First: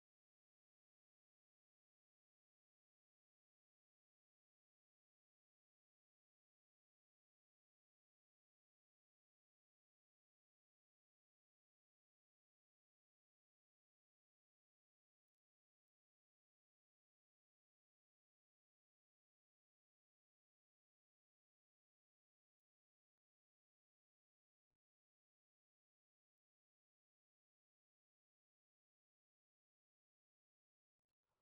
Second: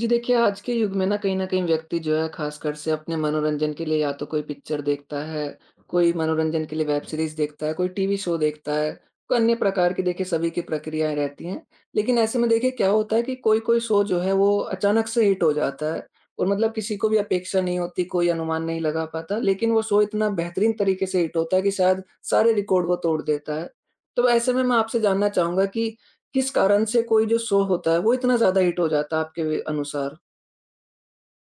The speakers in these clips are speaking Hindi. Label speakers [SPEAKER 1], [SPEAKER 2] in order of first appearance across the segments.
[SPEAKER 1] जी देखिए, आज के युग में ना कहीं न कहीं व्यक्ति जो है ख़ासकर से अपने मनोरंजन के लिए या तो कोई पिक्चर देखता है, कोई मनोरंजन के लिए वेब सीरीज़ देखता है, कोई टीवी शो देखता है, कोई अन्य प्रकार की देखिए सभी की प्रक्रियाएँ रहती हैं। लेकिन ऐसे में देखिए क्या होता है कि कोई-कोई शो जो है वो अचानक से हिट हो जाता है और मतलब किसी को भी अपेक्षा नहीं होती, कोई अनुमान नहीं लगा पाता। लेकिन वो शो इतना बेहतरीन तरीके से हिट होता है कि शायद सारे रिकॉर्ड वो तोड़ देता है। तो ऐसे में मैं आपसे जानना चाहूँगा कि किस कारण से कोई जो शो होता है, वो इतना ज़्यादा हिट हो जाता है आपके अनुसार?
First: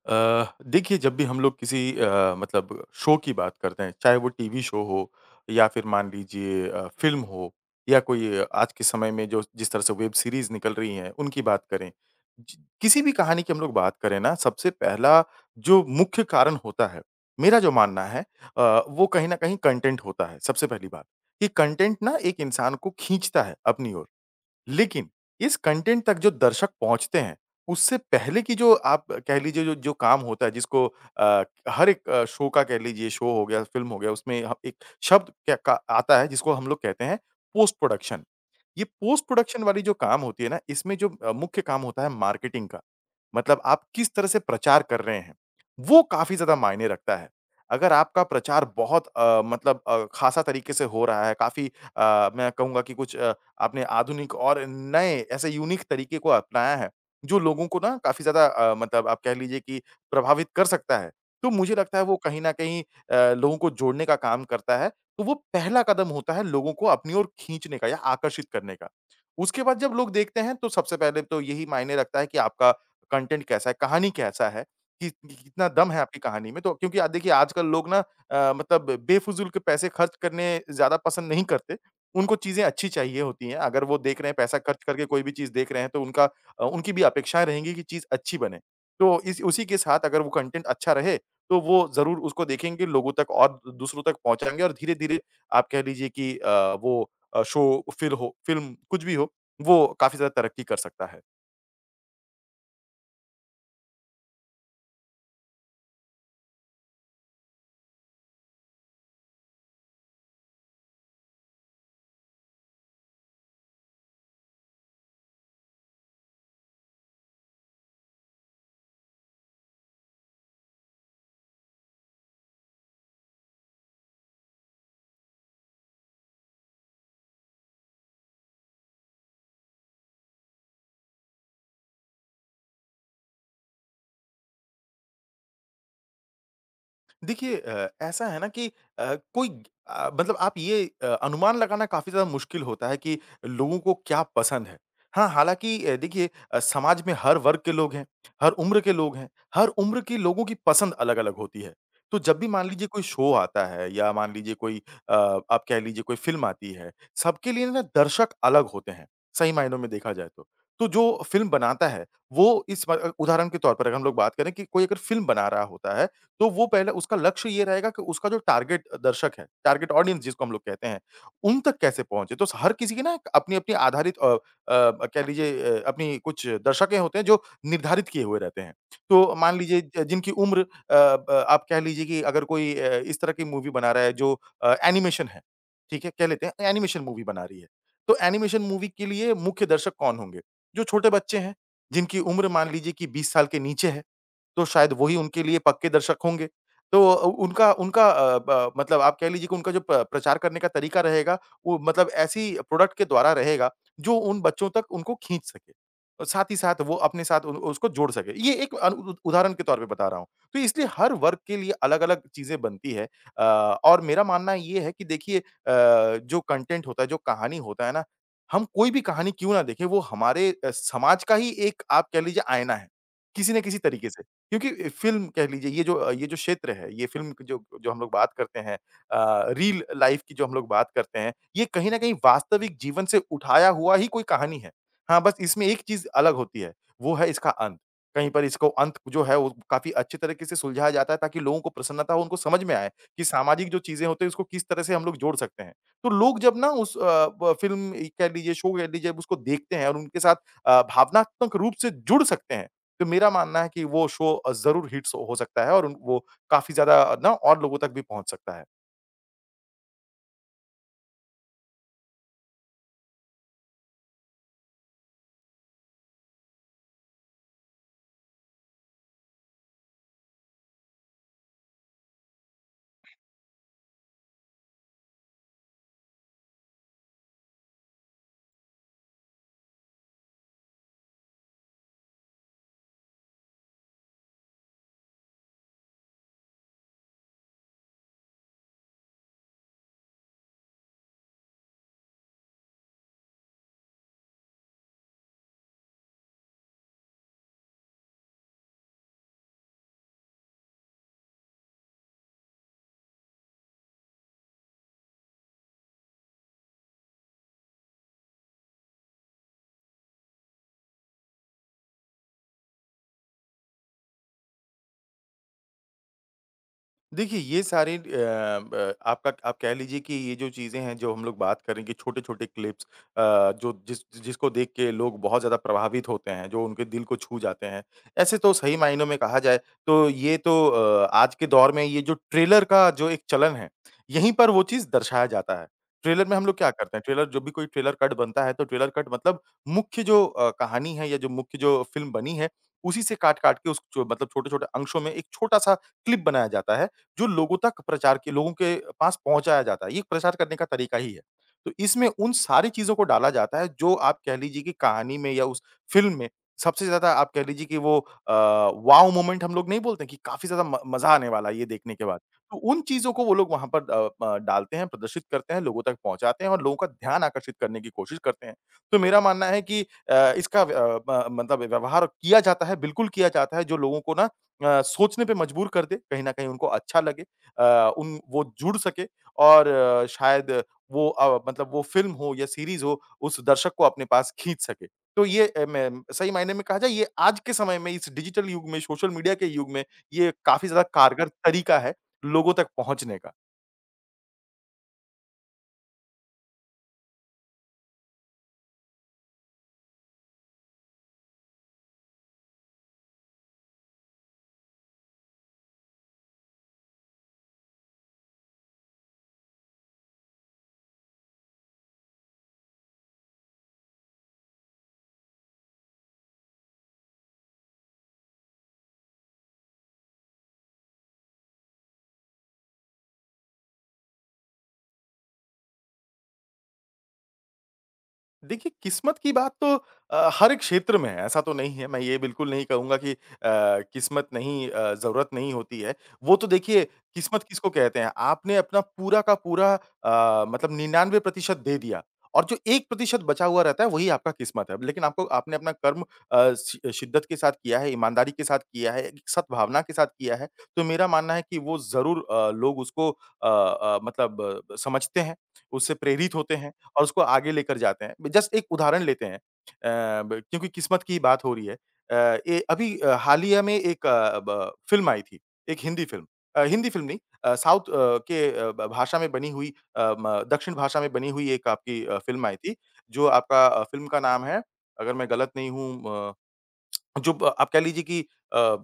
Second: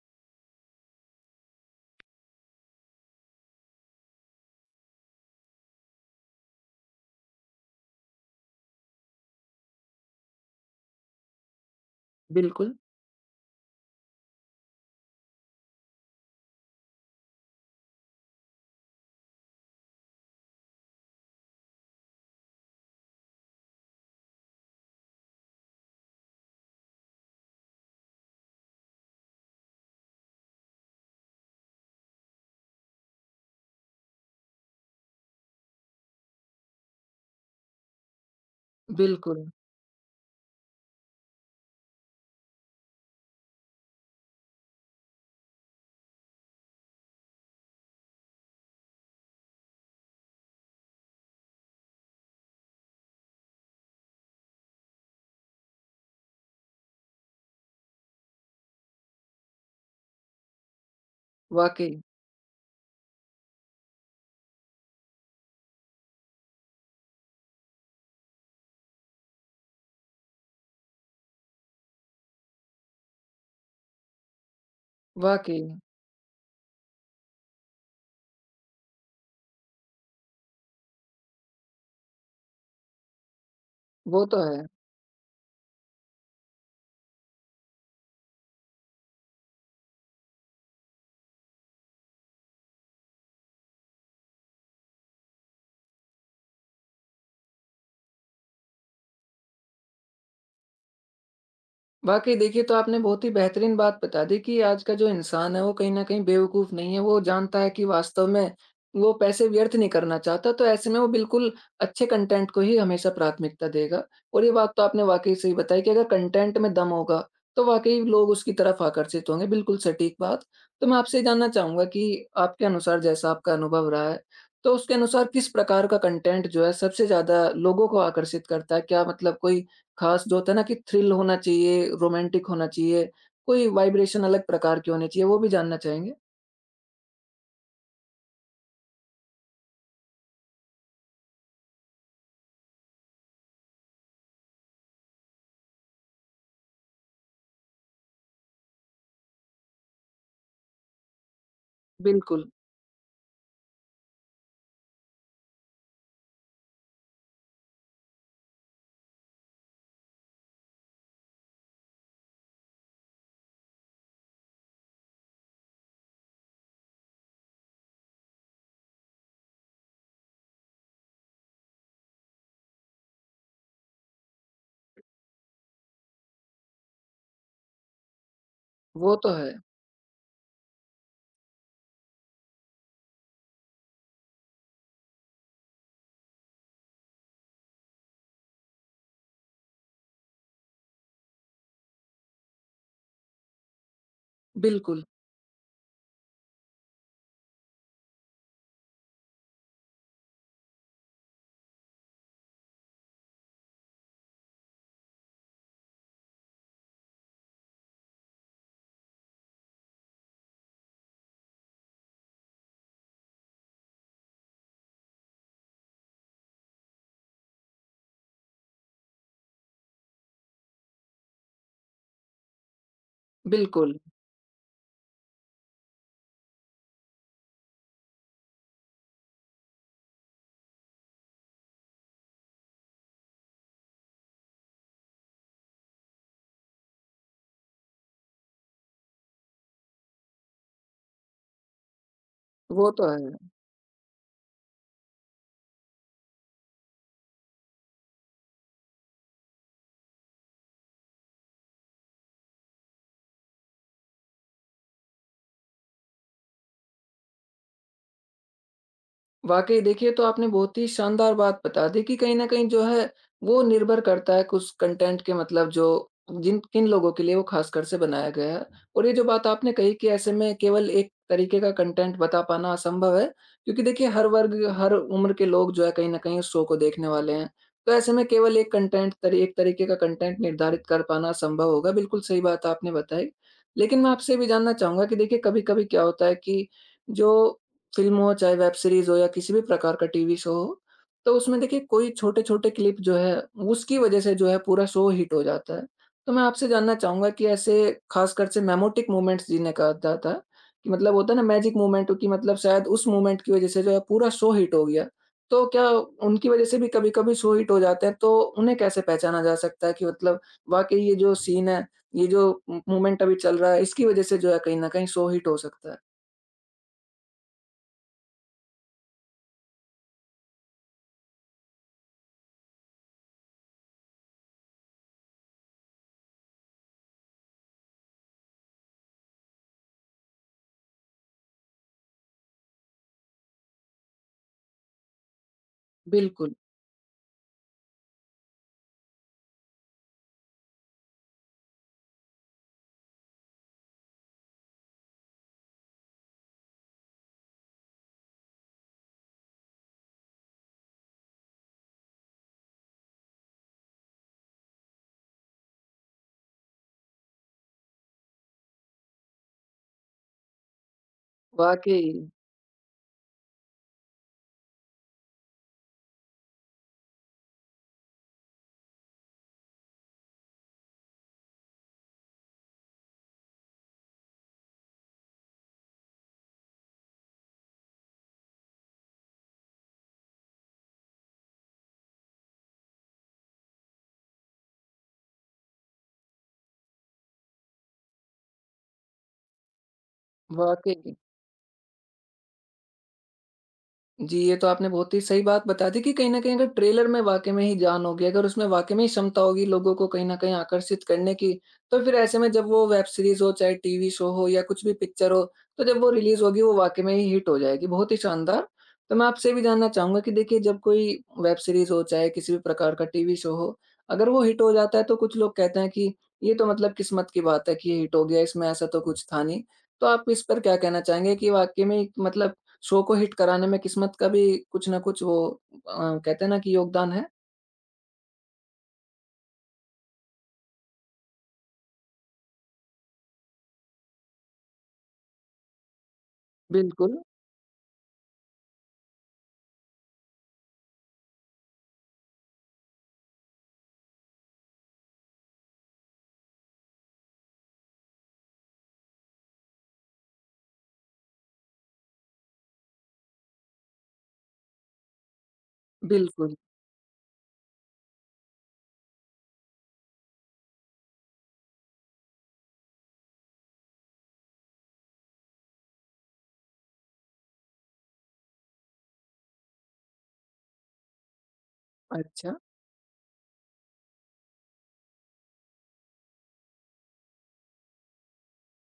[SPEAKER 2] देखिए जब भी हम लोग किसी मतलब शो की बात करते हैं, चाहे वो टीवी शो हो या फिर मान लीजिए फ़िल्म हो या कोई आज के समय में जो जिस तरह से वेब सीरीज़ निकल रही हैं, उनकी बात करें। ज
[SPEAKER 1] बिल्कुल,
[SPEAKER 2] किसी भी कहानी की हम लोग बात करें ना, सबसे पहला जो मुख्य कारण होता है, मेरा जो मानना है, वो कहीं न कहीं कंटेंट होता है, सबसे पहली बात। कि कंटेंट ना एक इंसान को खींचता है अपनी ओर। लेकिन इस कंटेंट तक जो दर्शक पहुँचते हैं, उससे पहले की जो आप कह लीजिए जो जो काम होता है जिसको हर एक शो का कह लीजिए शो हो गया, फ़िल्म हो गया उसमें ह एक शब्द क्या का आता है जिसको हम लोग कहते हैं पोस्ट प्रोडक्शन। ये पोस्ट
[SPEAKER 1] बिल्कुल।
[SPEAKER 2] प्रोडक्शन वाली जो काम होती है ना, इसमें जो मुख्य काम होता है मार्केटिंग का। मतलब आप किस तरह से प्रचार कर रहे हैं, वो काफ़ी ज़्यादा मायने रखता है। अगर आपका प्रचार बहुत मतलब ख़ासा तरीके से हो रहा है, काफ़ी मैं कहूँगा कि कुछ आपने आधुनिक और नए ऐसे यूनिक तरीके को अपनाया है, जो लोगों को ना काफ़ी ज़्यादा मतलब आप कह लीजिए कि प्रभावित कर सकता है। तो मुझे
[SPEAKER 1] वाक़ई,
[SPEAKER 2] लगता है वो कहीं न कहीं लोगों को जोड़ने का काम करता है, तो वो पहला कदम होता है लोगों को अपनी ओर खींचने का या आकर्षित करने का। उसके बाद जब लोग देखते हैं तो सबसे पहले तो यही मायने रखता है कि आपका कंटेंट कैसा है, कहानी कैसा है,
[SPEAKER 1] वाक़ई।
[SPEAKER 2] कितना दम है आपकी कहानी में। तो क्योंकि देखिए आजकल लोग ना मतलब बेफिज़ूल के पैसे खर्च करने ज़्यादा पसंद नहीं करते। उनको चीज़ें अच्छी चाहिए होती हैं। अगर वो देख
[SPEAKER 1] वो
[SPEAKER 2] रहे हैं
[SPEAKER 1] तो
[SPEAKER 2] पैसा
[SPEAKER 1] है।
[SPEAKER 2] खर्च करके कोई भी चीज़ देख रहे हैं तो उनका, उनकी भी अपेक्षाएँ रहेंगी कि चीज़ अच्छी बने। तो इस उसी के साथ अगर वो कंटेंट अच्छा रहे, तो वो ज़रूर उसको देखेंगे, लोगों तक और दूसरों तक पहुँचाएँगे और धीरे-धीरे आप कह लीजिए कि वो शो, फ़िल्म कुछ भी हो, वो काफ़ी ज़्यादा तरक्की कर सकता है।
[SPEAKER 1] वाक़ई देखिए, तो आपने बहुत ही बेहतरीन बात बता दी कि आज का जो इंसान है, वो कहीं न कहीं बेवकूफ़ नहीं है। वो जानता है कि वास्तव में वो पैसे व्यर्थ नहीं करना चाहता, तो ऐसे में वो बिल्कुल अच्छे कंटेंट को ही हमेशा प्राथमिकता देगा। और ये बात तो आपने वाक़ई सही बताई कि अगर कंटेंट में दम होगा, तो वाक़ई लोग उसकी तरफ आकर्षित होंगे, बिल्कुल सटीक बात। तो मैं आपसे ये जानना चाहूँगा कि आपके अनुसार जैसा आपका अनुभव रहा है, तो उसके अनुसार किस प्रकार का कंटेंट जो है सबसे ज़्यादा लोगों को आकर्षित करता है? क्या मतलब कोई खास जो होता है ना कि थ्रिल होना चाहिए, रोमांटिक होना चाहिए, कोई वाइब्रेशन अलग प्रकार की होनी चाहिए, वो भी जानना चाहेंगे?
[SPEAKER 2] देखिए ऐसा है ना कि कोई मतलब आप ये अनुमान लगाना काफ़ी ज़्यादा मुश्किल होता है कि लोगों को क्या पसंद है। हाँ, हालाँकि देखिए समाज में हर वर्ग के लोग हैं, हर उम्र के लोग हैं, हर उम्र के लोगों की पसंद अलग-अलग होती है। तो जब
[SPEAKER 1] बिल्कुल,
[SPEAKER 2] भी मान लीजिए कोई शो आता है या मान लीजिए कोई आप कह लीजिए कोई फ़िल्म आती है, सबके लिए ना दर्शक अलग होते हैं, सही मायनों में देखा जाए तो। तो जो फ़िल्म बनाता है, वो इस ब उदाहरण के तौर पर अगर हम लोग बात करें कि कोई अगर फ़िल्म बना रहा होता है, तो वो पहले उसका लक्ष्य ये रहेगा कि उसका जो टारगेट दर्शक है, टारगेट ऑडियंस जिसको हम लोग कहते हैं, उन तक कैसे पहुँचे। तो हर किसी की ना एक अपनी-अपनी आधारित कह लीजिए, अपनी कुछ दर्शकें होते हैं जो निर्धारित किए हुए रहते हैं।
[SPEAKER 1] वो तो
[SPEAKER 2] तो
[SPEAKER 1] है।
[SPEAKER 2] मान लीजिए ज जिनकी उम्र अ, ब आप कह लीजिए कि अगर कोई इस तरह की मूवी बना रहा है जो एनिमेशन है, ठीक है? कह लेते हैं एनिमेशन मूवी बना रही है। तो एनिमेशन मूवी के लिए मुख्य दर्शक कौन होंगे? जो छोटे बच्चे हैं, जिनकी उम्र मान लीजिए कि 20 साल के नीचे है। तो शायद
[SPEAKER 1] बिल्कुल,
[SPEAKER 2] वही उनके लिए पक्के दर्शक होंगे। तो उनका उनका अ, ब मतलब आप कह लीजिए कि उनका जो प प्रचार करने का तरीका रहेगा, वो मतलब ऐसी प्रोडक्ट के द्वारा रहेगा, जो उन बच्चों तक उनको खींच सके। और साथ ही साथ वो अपने साथ उ उसको जोड़ सके। ये एक अन उ उदाहरण के तौर पे बता रहा हूँ। तो इसलिए हर वर्ग के लिए अलग-अलग चीज़ें बनती है। अ, और मेरा मानना ये है कि देखिए, जो कंटेंट होता है, जो कहानी होता है ना, हम कोई भी कहानी क्यों ना देखें, वो हमारे समाज का ही एक आप कह लीजिए आईना है, किसी न किसी
[SPEAKER 1] बिल्कुल,
[SPEAKER 2] तरीके से। क्योंकि फ़िल्म कह लीजिए ये जो क्षेत्र है, ये फ़िल्म की जो जो हम लोग बात करते हैं, रियल लाइफ़ की जो हम लोग बात करते हैं, ये कहीं न कहीं वास्तविक जीवन से उठाया हुआ ही कोई कहानी है। हाँ, बस इसमें एक चीज़ अलग होती है, वो है इसका अंत। कहीं पर इसको अंत जो है वो काफ़ी अच्छे तरीके से सुलझाया जाता है ताकि लोगों को प्रसन्नता हो, उनको समझ में आए
[SPEAKER 1] वो तो
[SPEAKER 2] कि
[SPEAKER 1] है।
[SPEAKER 2] सामाजिक जो चीज़ें होती हैं उसको किस तरह से हम लोग जोड़ सकते हैं। तो लोग जब ना उस अ, ब फ़िल्म कह लीजिए, शो कह लीजिए, जब उसको देखते हैं और उनके साथ भावनात्मक रूप से जुड़ सकते हैं। तो मेरा मानना है कि वो शो ज़रूर हिट्स हो सकता है और उन वो काफ़ी ज़्यादा ना और लोगों तक भी पहुँच सकता है।
[SPEAKER 1] वाक़ई देखिए, तो आपने बहुत ही शानदार बात बता दी कि कहीं न कहीं जो है, वो निर्भर करता है कुछ कंटेंट के मतलब जो जिन किन लोगों के लिए वो ख़ासकर से बनाया गया है। और ये जो बात आपने कही कि ऐसे में केवल एक तरीके का कंटेंट बता पाना असंभव है, क्योंकि देखिए हर वर्ग, हर उम्र के लोग जो है कहीं न कहीं उस शो को देखने वाले हैं। तो ऐसे में केवल एक कंटेंट तरी एक तरीके का कंटेंट निर्धारित कर पाना असंभव होगा, बिल्कुल सही बात आपने बताई। लेकिन मैं आपसे ये भी जानना चाहूँगा कि देखिए कभी-कभी क्या होता है कि जो फ़िल्म हो, चाहे वेब सीरीज़ हो या किसी भी प्रकार का टीवी शो हो, तो उसमें देखिए कोई छोटे-छोटे क्लिप जो है, उसकी वज़ह से जो है पूरा शो हिट हो जाता है। तो मैं आपसे जानना चाहूँगा कि ऐसे ख़ासकर से मेमोटिक मोमेंट्स जिन्हें कहा जाता है, कि मतलब होता है ना मैजिक मोमेंट कि मतलब शायद उस मोमेंट की वज़ह से जो है पूरा शो हिट हो गया। तो क्या उनकी वज़ह से भी कभी-कभी शो हिट हो जाते हैं, तो उन्हें कैसे पहचाना जा सकता है कि मतलब वाक़ई ये जो सीन है, ये जो मो मोमेंट अभी चल रहा है, इसकी वज़ह से जो है कहीं न कहीं शो हिट हो सकता है?
[SPEAKER 2] देखिए, ये सारे अ, ब आपका आप कह लीजिए कि ये जो चीज़ें हैं, जो हम लोग बात करेंगे छोटे-छोटे क्लिप्स, अ, जो जिसको देख के लोग बहुत ज़्यादा प्रभावित होते हैं, जो उनके दिल को छू जाते हैं। ऐसे तो सही मायनों में कहा जाए तो ये तो आज के दौर में ये जो ट्रेलर का जो एक चलन है, यहीं पर वो चीज़ दर्शाया जाता है। ट्रेलर में हम
[SPEAKER 1] बिल्कुल,
[SPEAKER 2] लोग क्या करते हैं, ट्रेलर जब भी कोई ट्रेलर कट बनता है, तो ट्रेलर कट मतलब मुख्य जो कहानी है या जो मुख्य जो फ़िल्म बनी है, उसी से काट-काट के उस जो मतलब छोटे-छोटे अंशों में एक छोटा-सा क्लिप बनाया जाता है। जो लोगों तक प्रचार के लोगों के पास पहुँचाया जाता है, ये प्रचार करने का तरीका ही है। तो इसमें उन सारी चीज़ों को डाला जाता है जो आप कह लीजिए कि कहानी में या उस फ़िल्म में सबसे ज़्यादा आप कह लीजिए कि वो वॉव मोमेंट हम लोग नहीं बोलते कि काफ़ी ज़्यादा म मज़ा आने वाला है ये देखने
[SPEAKER 1] वाक़ई।
[SPEAKER 2] के बाद। तो उन चीज़ों को वो लोग वहाँ पर अ, प डालते हैं, प्रदर्शित करते हैं, लोगों तक पहुँचाते हैं और लोगों का ध्यान आकर्षित करने की कोशिश करते हैं। तो मेरा मानना है कि इसका व्य अ, ब मतलब व्यवहार किया जाता है, बिल्कुल किया जाता है जो लोगों को ना सोचने पे मजबूर कर दे, कहीं न कहीं उनको अच्छा लगे, अ, उन वो जुड़ सके और शायद वो मतलब वो फ़िल्म हो या सीरीज़ हो, उस दर्शक को अपने पास खींच सके। तो ये मैं सही मायने में कहा जाए ये आज के समय में इस डिजिटल युग में, सोशल मीडिया के युग में, ये काफ़ी ज़्यादा
[SPEAKER 1] वाक़ई।
[SPEAKER 2] कारगर तरीका है, लोगों तक पहुँचने का।
[SPEAKER 1] जी, ये तो आपने बहुत ही सही बात बता दी कि कहीं न कहीं अगर ट्रेलर में वाक़ई में ही जान होगी, अगर उसमें वाक़ई में ही क्षमता होगी लोगों को कहीं न कहीं आकर्षित करने की, तो फिर ऐसे में जब वो वेब सीरीज़ हो, चाहे टीवी शो हो या कुछ भी पिक्चर हो, तो जब वो रिलीज़ होगी वो वाक़ई में ही हिट हो जाएगी। बहुत ही शानदार। तो मैं आपसे ये भी जानना चाहूँगा कि देखिए जब कोई वेब सीरीज़ हो, चाहे किसी भी प्रकार का टीवी शो हो, अगर वो हिट हो जाता है तो कुछ लोग कहते हैं कि ये तो मतलब किस्मत की बात है कि ये हिट हो गया, इसमें ऐसा तो कुछ था नहीं। तो आप इस पर क्या कहना चाहेंगे कि वाक़ई में मतलब शो को हिट कराने में किस्मत का भी कुछ ना कुछ वो कहते हैं ना कि योगदान है?
[SPEAKER 2] देखिए, किस्मत की बात तो हर एक क्षेत्र में है, ऐसा तो नहीं है। मैं ये बिल्कुल नहीं कहूँगा कि किस्मत नहीं, ज़रूरत नहीं होती है। वो तो देखिए,
[SPEAKER 1] बिल्कुल,
[SPEAKER 2] किस्मत किसको कहते हैं? आपने अपना पूरा का पूरा, मतलब 99% दे दिया और जो 1% बचा हुआ रहता है वही आपका किस्मत है। लेकिन आपको आपने अपना कर्म अ, शि शिद्दत के साथ किया है, ईमानदारी के साथ किया है, एक सद्भावना के साथ किया है, तो मेरा मानना है कि वो ज़रूर, लोग उसको मतलब समझते हैं, उससे प्रेरित होते
[SPEAKER 1] बिल्कुल।
[SPEAKER 2] हैं। और उसको आगे लेकर जाते हैं। जस्ट एक उदाहरण लेते हैं, अ, ब क्योंकि किस्मत की बात हो रही है। ये अभी हालिया में एक अ, ब फ़िल्म आई थी, एक हिंदी फ़िल्म, हिंदी फ़िल्म नहीं, साउथ के अ, ब भाषा में बनी हुई, अ, म दक्षिण भाषा में बनी हुई एक आपकी फ़िल्म
[SPEAKER 1] अच्छा,
[SPEAKER 2] आई थी, जो आपका फ़िल्म का नाम है, अगर मैं गलत नहीं हूँ, अ जो ब आप कह लीजिए कि अ, अ,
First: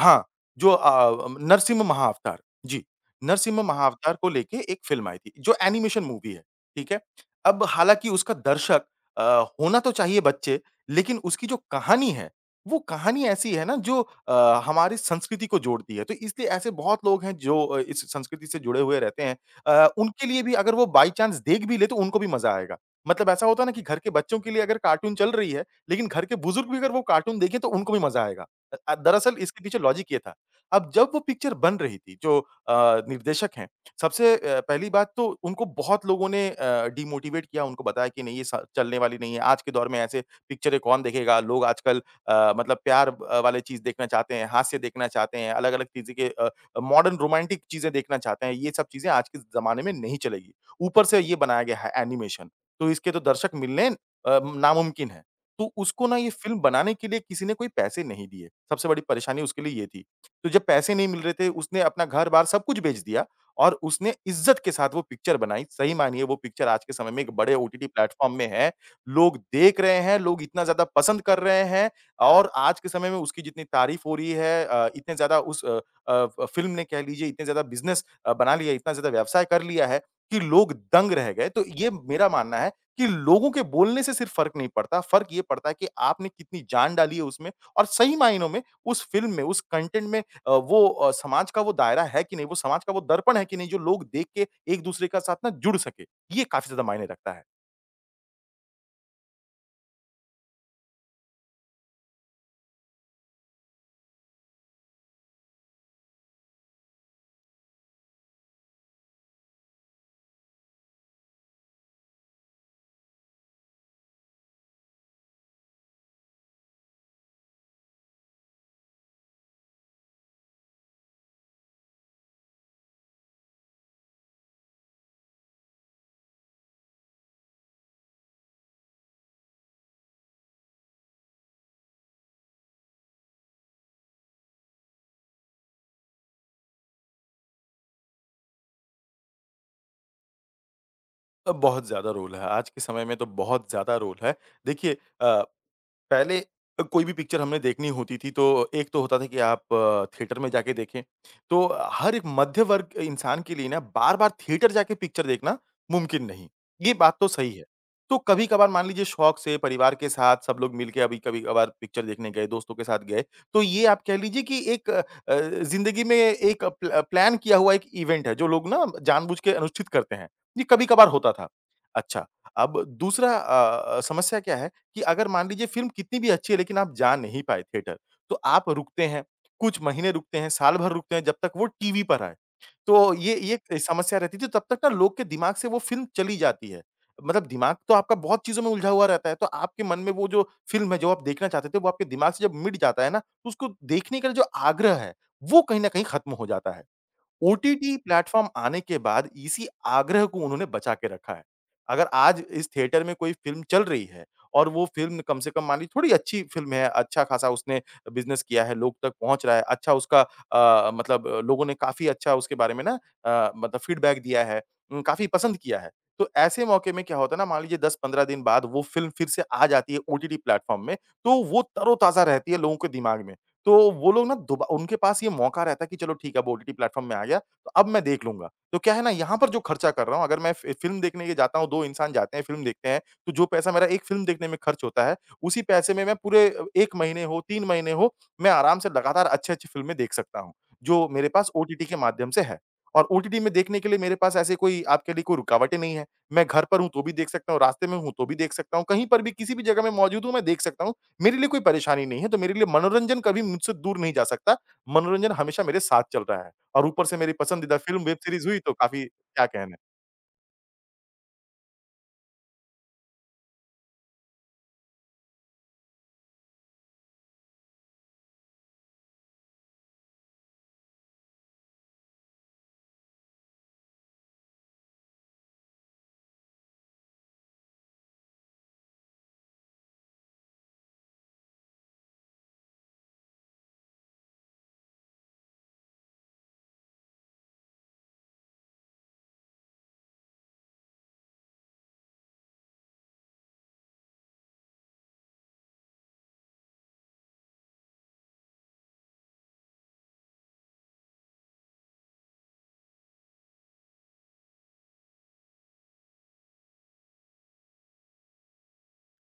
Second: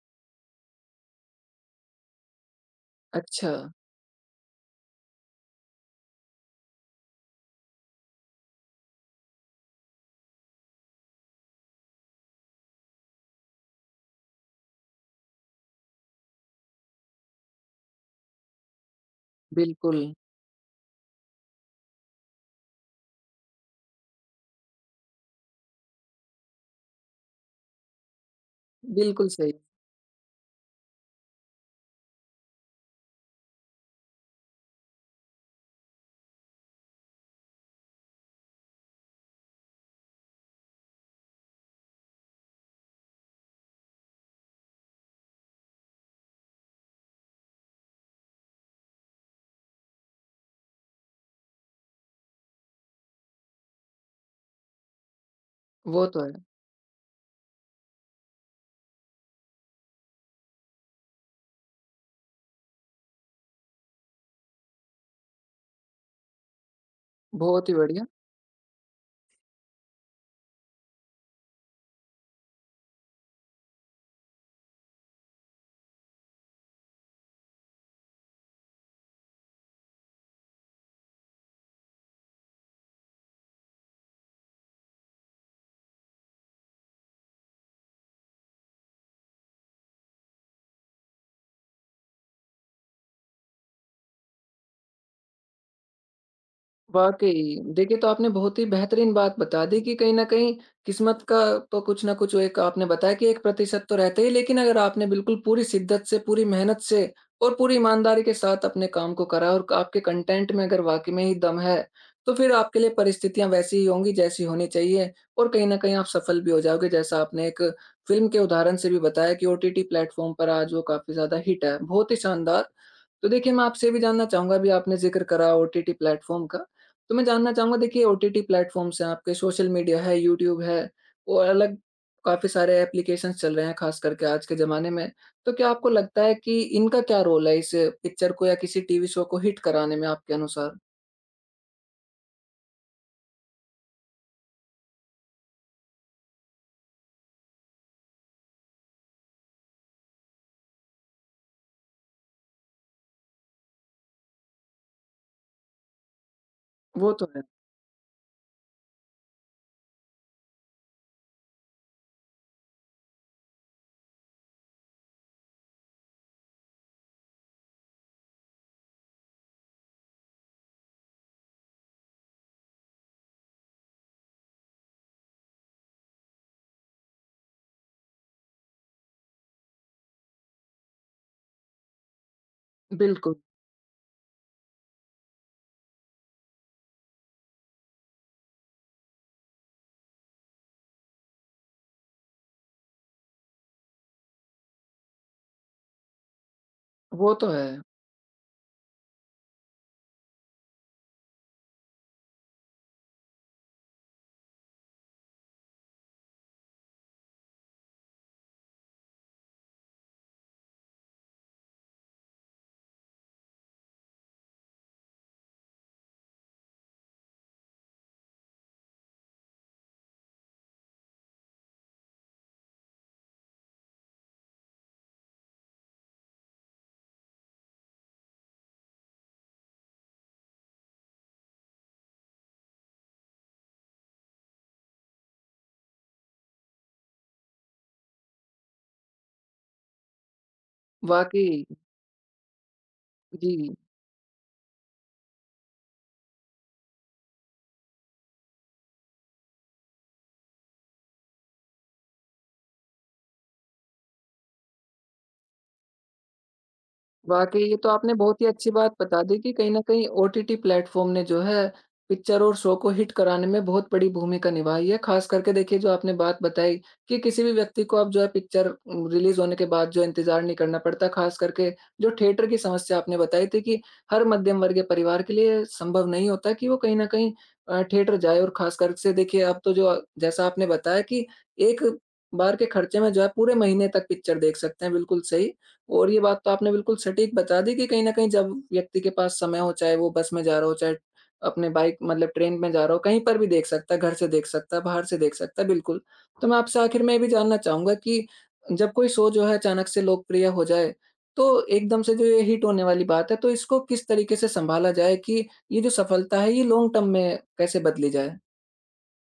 [SPEAKER 2] हाँ, जो नरसिम्हा महाअवतार, जी।
[SPEAKER 1] अच्छा,
[SPEAKER 2] नरसिम्हा महाअवतार को लेके एक फ़िल्म आई थी, जो एनिमेशन मूवी है, ठीक है? अब हालाँकि उसका दर्शक अ, होना तो चाहिए बच्चे, लेकिन उसकी जो कहानी है, वो कहानी ऐसी है ना जो हमारी संस्कृति को जोड़ती है। तो इसलिए ऐसे बहुत लोग हैं जो इस संस्कृति से जुड़े हुए रहते हैं।
[SPEAKER 1] बिल्कुल,
[SPEAKER 2] उनके लिए भी अगर वो बाय चांस देख भी ले, तो उनको भी मज़ा आएगा। मतलब ऐसा होता है ना कि घर के बच्चों के लिए अगर कार्टून चल रही है लेकिन घर के बुजुर्ग भी अगर वो कार्टून देखें तो उनको भी मज़ा आएगा।
[SPEAKER 1] बिल्कुल
[SPEAKER 2] दरअसल
[SPEAKER 1] सही।
[SPEAKER 2] इसके पीछे लॉजिक ये था। अब जब वो पिक्चर बन रही थी जो निर्देशक हैं, सबसे पहली बात तो उनको बहुत लोगों ने डिमोटिवेट किया, उनको बताया कि नहीं ये स चलने वाली नहीं है, आज के दौर में ऐसे पिक्चरें कौन देखेगा? लोग आजकल मतलब प्यार वाले चीज़ देखना चाहते हैं, हास्य देखना चाहते हैं, अलग-अलग चीज़ें के मॉडर्न रोमांटिक चीज़ें देखना चाहते हैं, ये सब चीज़ें आज के ज़माने में नहीं चलेगी। ऊपर से ये बनाया गया है एनिमेशन, तो इसके तो दर्शक मिलने नामुमकिन है। तो उसको
[SPEAKER 1] वो
[SPEAKER 2] ना
[SPEAKER 1] तो
[SPEAKER 2] ये
[SPEAKER 1] है।
[SPEAKER 2] फ़िल्म बनाने के लिए किसी ने कोई पैसे नहीं दिए, सबसे बड़ी परेशानी उसके लिए ये थी। तो जब पैसे नहीं मिल रहे थे, उसने अपना घर-बार सब कुछ बेच दिया और उसने इज़्ज़त के साथ वो पिक्चर बनाई। सही मानिए वो पिक्चर आज के समय में एक बड़े
[SPEAKER 1] बहुत ही
[SPEAKER 2] ओटीटी
[SPEAKER 1] बढ़िया।
[SPEAKER 2] प्लेटफ़ॉर्म में है, लोग देख रहे हैं, लोग इतना ज़्यादा पसंद कर रहे हैं और आज के समय में उसकी जितनी तारीफ़ हो रही है इतने ज़्यादा उस अ, फ़िल्म ने कह लीजिए इतने ज़्यादा बिज़नेस बना लिया, इतना ज़्यादा व्यवसाय कर लिया है कि लोग दंग रह गए। तो ये मेरा मानना है कि लोगों के बोलने से सिर्फ़ फ़र्क नहीं पड़ता, फ़र्क ये पड़ता है कि आपने कितनी जान डाली है उसमें और सही मायनों में उस फ़िल्म में, उस कंटेंट में वो समाज का वो दायरा है कि नहीं, वो समाज का वो दर्पण है कि नहीं, जो लोग देख के एक-दूसरे का साथ ना जुड़ सके। ये काफ़ी ज़्यादा मायने रखता है।
[SPEAKER 1] वाक़ई। देखिए, तो आपने बहुत ही बेहतरीन बात बता दी कि कहीं न कहीं किस्मत का तो कुछ न कुछ एक आपने बताया कि 1% तो रहता ही, लेकिन अगर आपने बिल्कुल पूरी शिद्दत से, पूरी मेहनत से और पूरी ईमानदारी के साथ अपने काम को करा और आपके कंटेंट में अगर वाक़ई में ही दम है, तो फिर आपके लिए परिस्थितियाँ वैसी ही होंगी जैसी होनी चाहिए और कहीं न कहीं आप सफल भी हो जाओगे। जैसा आपने एक फ़िल्म के उदाहरण से भी बताया कि ओटीटी प्लेटफ़ॉर्म पर आज वो काफ़ी ज़्यादा हिट है। बहुत ही शानदार। तो देखिए, मैं आपसे ये भी जानना चाहूँगा, अभी आपने ज़िक्र करा ओटीटी प्लेटफ़ॉर्म का, तो मैं जानना चाहूँगा देखिए ओटीटी प्लेटफ़ॉर्म्स हैं आपके, सोशल मीडिया है, यूट्यूब है और अलग काफ़ी सारे एप्लीकेशंस चल रहे हैं ख़ास करके आज के ज़माने में। तो क्या आपको लगता है कि इनका क्या रोल है इस पिक्चर को या किसी टीवी शो को हिट कराने में आपके अनुसार?
[SPEAKER 2] बहुत ज़्यादा रोल है। आज के समय में तो बहुत ज़्यादा रोल है। देखिए अ पहले कोई भी पिक्चर हमने देखनी होती थी तो एक तो होता था कि आप थिएटर में जाके देखें। तो हर एक मध्य वर्ग इंसान के लिए ना बार-बार थिएटर जाके पिक्चर देखना मुमकिन नहीं, ये
[SPEAKER 1] वो
[SPEAKER 2] बात तो
[SPEAKER 1] तो है।
[SPEAKER 2] सही है। तो कभी-कभार मान लीजिए शौक से परिवार के साथ सब लोग मिल के अभी कभी-कभार पिक्चर देखने गए, दोस्तों के साथ गए, तो ये आप कह लीजिए कि एक ज़िंदगी में एक प्लान किया हुआ एक इवेंट है जो लोग ना जानबूझ के अनुष्ठित करते हैं। ये कभी-कभार होता था। अच्छा, अब दूसरा समस्या क्या है कि अगर मान लीजिए फ़िल्म कितनी भी अच्छी है लेकिन आप जा नहीं पाए थिएटर, तो आप रुकते हैं, कुछ महीने रुकते हैं, साल भर रुकते हैं जब तक वो टीवी पर आए। तो ये
[SPEAKER 1] बिल्कुल,
[SPEAKER 2] ये समस्या रहती थी तब तक ना लोग के दिमाग से वो फ़िल्म चली जाती है। मतलब दिमाग तो आपका बहुत चीज़ों में उलझा हुआ रहता है तो आपके मन में वो जो फ़िल्म है जो आप देखना चाहते थे वो आपके दिमाग से जब मिट जाता है ना, तो उसको देखने का जो आग्रह है, वो कहीं न कहीं खत्म हो जाता है।
[SPEAKER 1] वो तो है।
[SPEAKER 2] ओटीटी प्लेटफ़ॉर्म आने के बाद इसी आग्रह को उन्होंने बचा के रखा है। अगर आज इस थिएटर में कोई फ़िल्म चल रही है और वो फ़िल्म कम से कम मान लीजिए थोड़ी अच्छी फ़िल्म है, अच्छा-खासा उसने बिज़नेस किया है, लोग तक पहुँच रहा है, अच्छा उसका मतलब लोगों ने काफ़ी अच्छा उसके बारे में ना मतलब फ़ीडबैक दिया है, काफ़ी पसंद किया है। तो ऐसे मौके में क्या होता है ना, मान लीजिए 10-15 दिन बाद वो फ़िल्म फिर से आ जाती है ओटीटी प्लेटफ़ॉर्म में, तो वो तरोताज़ा रहती है लोगों के दिमाग में। तो वो लोग ना दोबा उनके पास ये मौका रहता है कि चलो ठीक है अब ओटीटी प्लेटफ़ॉर्म में आ गया, तो अब मैं देख लूँगा। तो क्या है ना यहाँ पर जो खर्चा कर रहा हूँ अगर मैं फ़िल्म देखने के जाता हूँ, 2 इंसान जाते हैं, फ़िल्म देखते हैं, तो जो पैसा मेरा 1 फ़िल्म देखने में खर्च होता है, उसी पैसे में मैं पूरे 1 महीने हो, 3 महीने हो, मैं आराम से लगातार अच्छी-अच्छी फ़िल्में देख सकता हूँ, जो मेरे पास
[SPEAKER 1] वाक़ई,
[SPEAKER 2] ओटीटी के माध्यम से है। और ओटीटी में
[SPEAKER 1] जी।
[SPEAKER 2] देखने के लिए मेरे पास ऐसे कोई आप कह लीजिए कोई रुकावटें नहीं है। मैं घर पर हूँ तो भी देख सकता हूँ, रास्ते में हूँ तो भी देख सकता हूँ, कहीं पर भी किसी भी जगह में मौजूद हूँ मैं देख सकता हूँ मेरे लिए कोई परेशानी नहीं है, तो मेरे लिए मनोरंजन कभी मुझसे दूर नहीं जा सकता। मनोरंजन हमेशा मेरे साथ चल रहा है और ऊपर से मेरी
[SPEAKER 1] वाक़ई
[SPEAKER 2] पसंदीदा
[SPEAKER 1] ये तो
[SPEAKER 2] फ़िल्म,
[SPEAKER 1] आपने
[SPEAKER 2] वेब
[SPEAKER 1] बहुत ही
[SPEAKER 2] सीरीज़ हुई
[SPEAKER 1] अच्छी
[SPEAKER 2] तो
[SPEAKER 1] बात
[SPEAKER 2] काफ़ी
[SPEAKER 1] बता दी
[SPEAKER 2] क्या
[SPEAKER 1] कि कहीं न
[SPEAKER 2] कहने।
[SPEAKER 1] कहीं ओटीटी प्लेटफ़ॉर्म ने जो है पिक्चर और शो को हिट कराने में बहुत बड़ी भूमिका निभाई है। ख़ास करके देखिए जो आपने बात बताई कि किसी भी व्यक्ति को अब जो है पिक्चर रिलीज़ होने के बाद जो इंतज़ार नहीं करना पड़ता। ख़ास करके जो थिएटर की समस्या आपने बताई थी कि हर मध्यम वर्गीय परिवार के लिए संभव नहीं होता कि वो कहीं न कहीं थिएटर जाए और ख़ास कर से देखिए अब तो जो जैसा आपने बताया कि एक बार के खर्चे में जो है पूरे महीने तक पिक्चर देख सकते हैं, बिल्कुल सही। और ये बात तो आपने बिल्कुल सटीक बता दी कि कहीं न कहीं जब व्यक्ति के पास समय हो, चाहे वो बस में जा रहा हो, चाहे अपने बाइक मतलब ट्रेन में जा रहा हो, कहीं पर भी देख सकता है, घर से देख सकता है, बाहर से देख सकता है, बिल्कुल। तो मैं आपसे आखिर में ये भी जानना चाहूँगा कि जब कोई शो जो है अचानक से लोकप्रिय हो जाए, तो एकदम से जो ये हिट होने वाली बात है, तो इसको किस तरीके से सँभाला जाए कि ये जो सफलता है, ये लॉन्ग टर्म में कैसे बदली जाए?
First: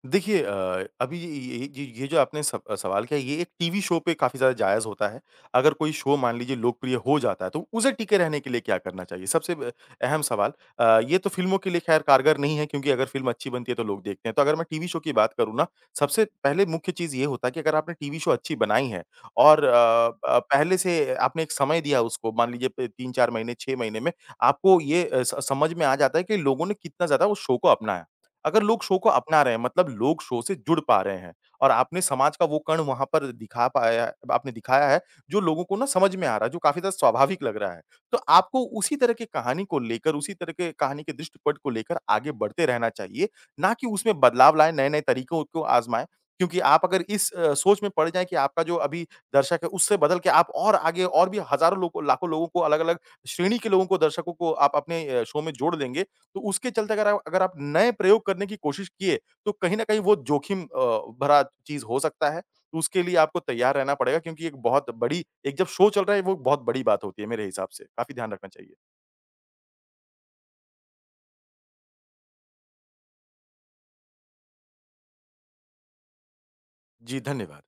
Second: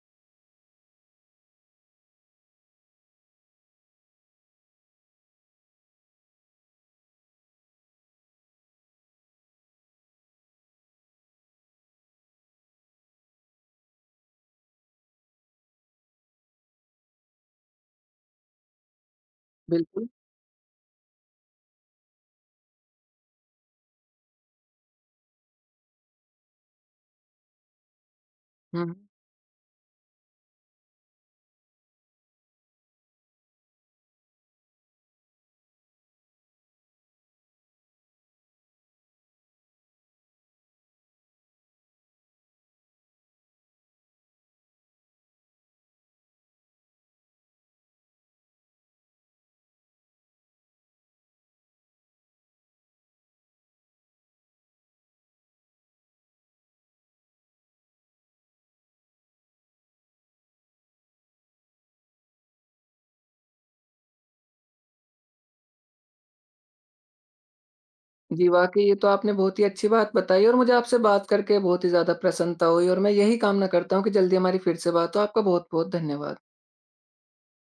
[SPEAKER 2] देखिए अभी ये जो आपने स सवाल किया ये एक टीवी शो पे काफ़ी ज़्यादा जायज़ होता है। अगर कोई शो मान लीजिए लोकप्रिय हो जाता है, तो उसे टिके रहने के लिए क्या करना चाहिए? सबसे ब अहम सवाल। ये तो फ़िल्मों के लिए ख़ैर कारगर नहीं है क्योंकि अगर फ़िल्म अच्छी बनती है तो लोग देखते हैं। तो अगर मैं टीवी शो की बात करूँ ना, सबसे पहले मुख्य चीज़ ये होता है कि अगर आपने टीवी शो अच्छी बनाई है और
[SPEAKER 1] बिल्कुल।
[SPEAKER 2] पहले से आपने एक समय दिया उसको मान लीजिए प 3-4 महीने, 6 महीने में आपको ये अ, स समझ में आ जाता है कि लोगों ने कितना ज़्यादा उस शो को अपनाया। अगर लोग
[SPEAKER 1] हुँ।
[SPEAKER 2] शो को अपना रहे हैं मतलब लोग शो से जुड़ पा रहे हैं और आपने समाज का वो कण वहाँ पर दिखा पाया आपने दिखाया है, जो लोगों को ना समझ में आ रहा है, जो काफ़ी ज़्यादा स्वाभाविक लग रहा है। तो आपको उसी तरह की कहानी को लेकर, उसी तरह के कहानी के दृष्टिपट को लेकर आगे बढ़ते रहना चाहिए, ना कि उसमें बदलाव लाएँ, नए-नए तरीकों को आज़माएँ। क्योंकि आप अगर इस सोच में पड़ जाएँ कि आपका जो अभी दर्शक है, उससे बदल के आप और आगे और भी हज़ारों लोगों लाखों लोगों को अलग-अलग श्रेणी के लोगों को, दर्शकों को आप अपने शो में जोड़ लेंगे, तो उसके चलते अगर आप नए प्रयोग करने की कोशिश किए, तो कहीं न कहीं वो जोखिम भरा चीज़ हो सकता है। तो उसके लिए आपको तैयार रहना पड़ेगा क्योंकि एक बहुत बड़ी एक जब शो चल रहा है, वो बहुत बड़ी बात होती है मेरे हिसाब से। काफ़ी ध्यान
[SPEAKER 1] जी,
[SPEAKER 2] रखना चाहिए।
[SPEAKER 1] वाक़ई ये तो आपने बहुत ही अच्छी बात बताई और मुझे आपसे बात करके बहुत ही ज़्यादा प्रसन्नता हुई और मैं यही कामना करता हूँ कि जल्दी हमारी फिर से बात हो। आपका बहुत-बहुत धन्यवाद।
[SPEAKER 2] जी, धन्यवाद।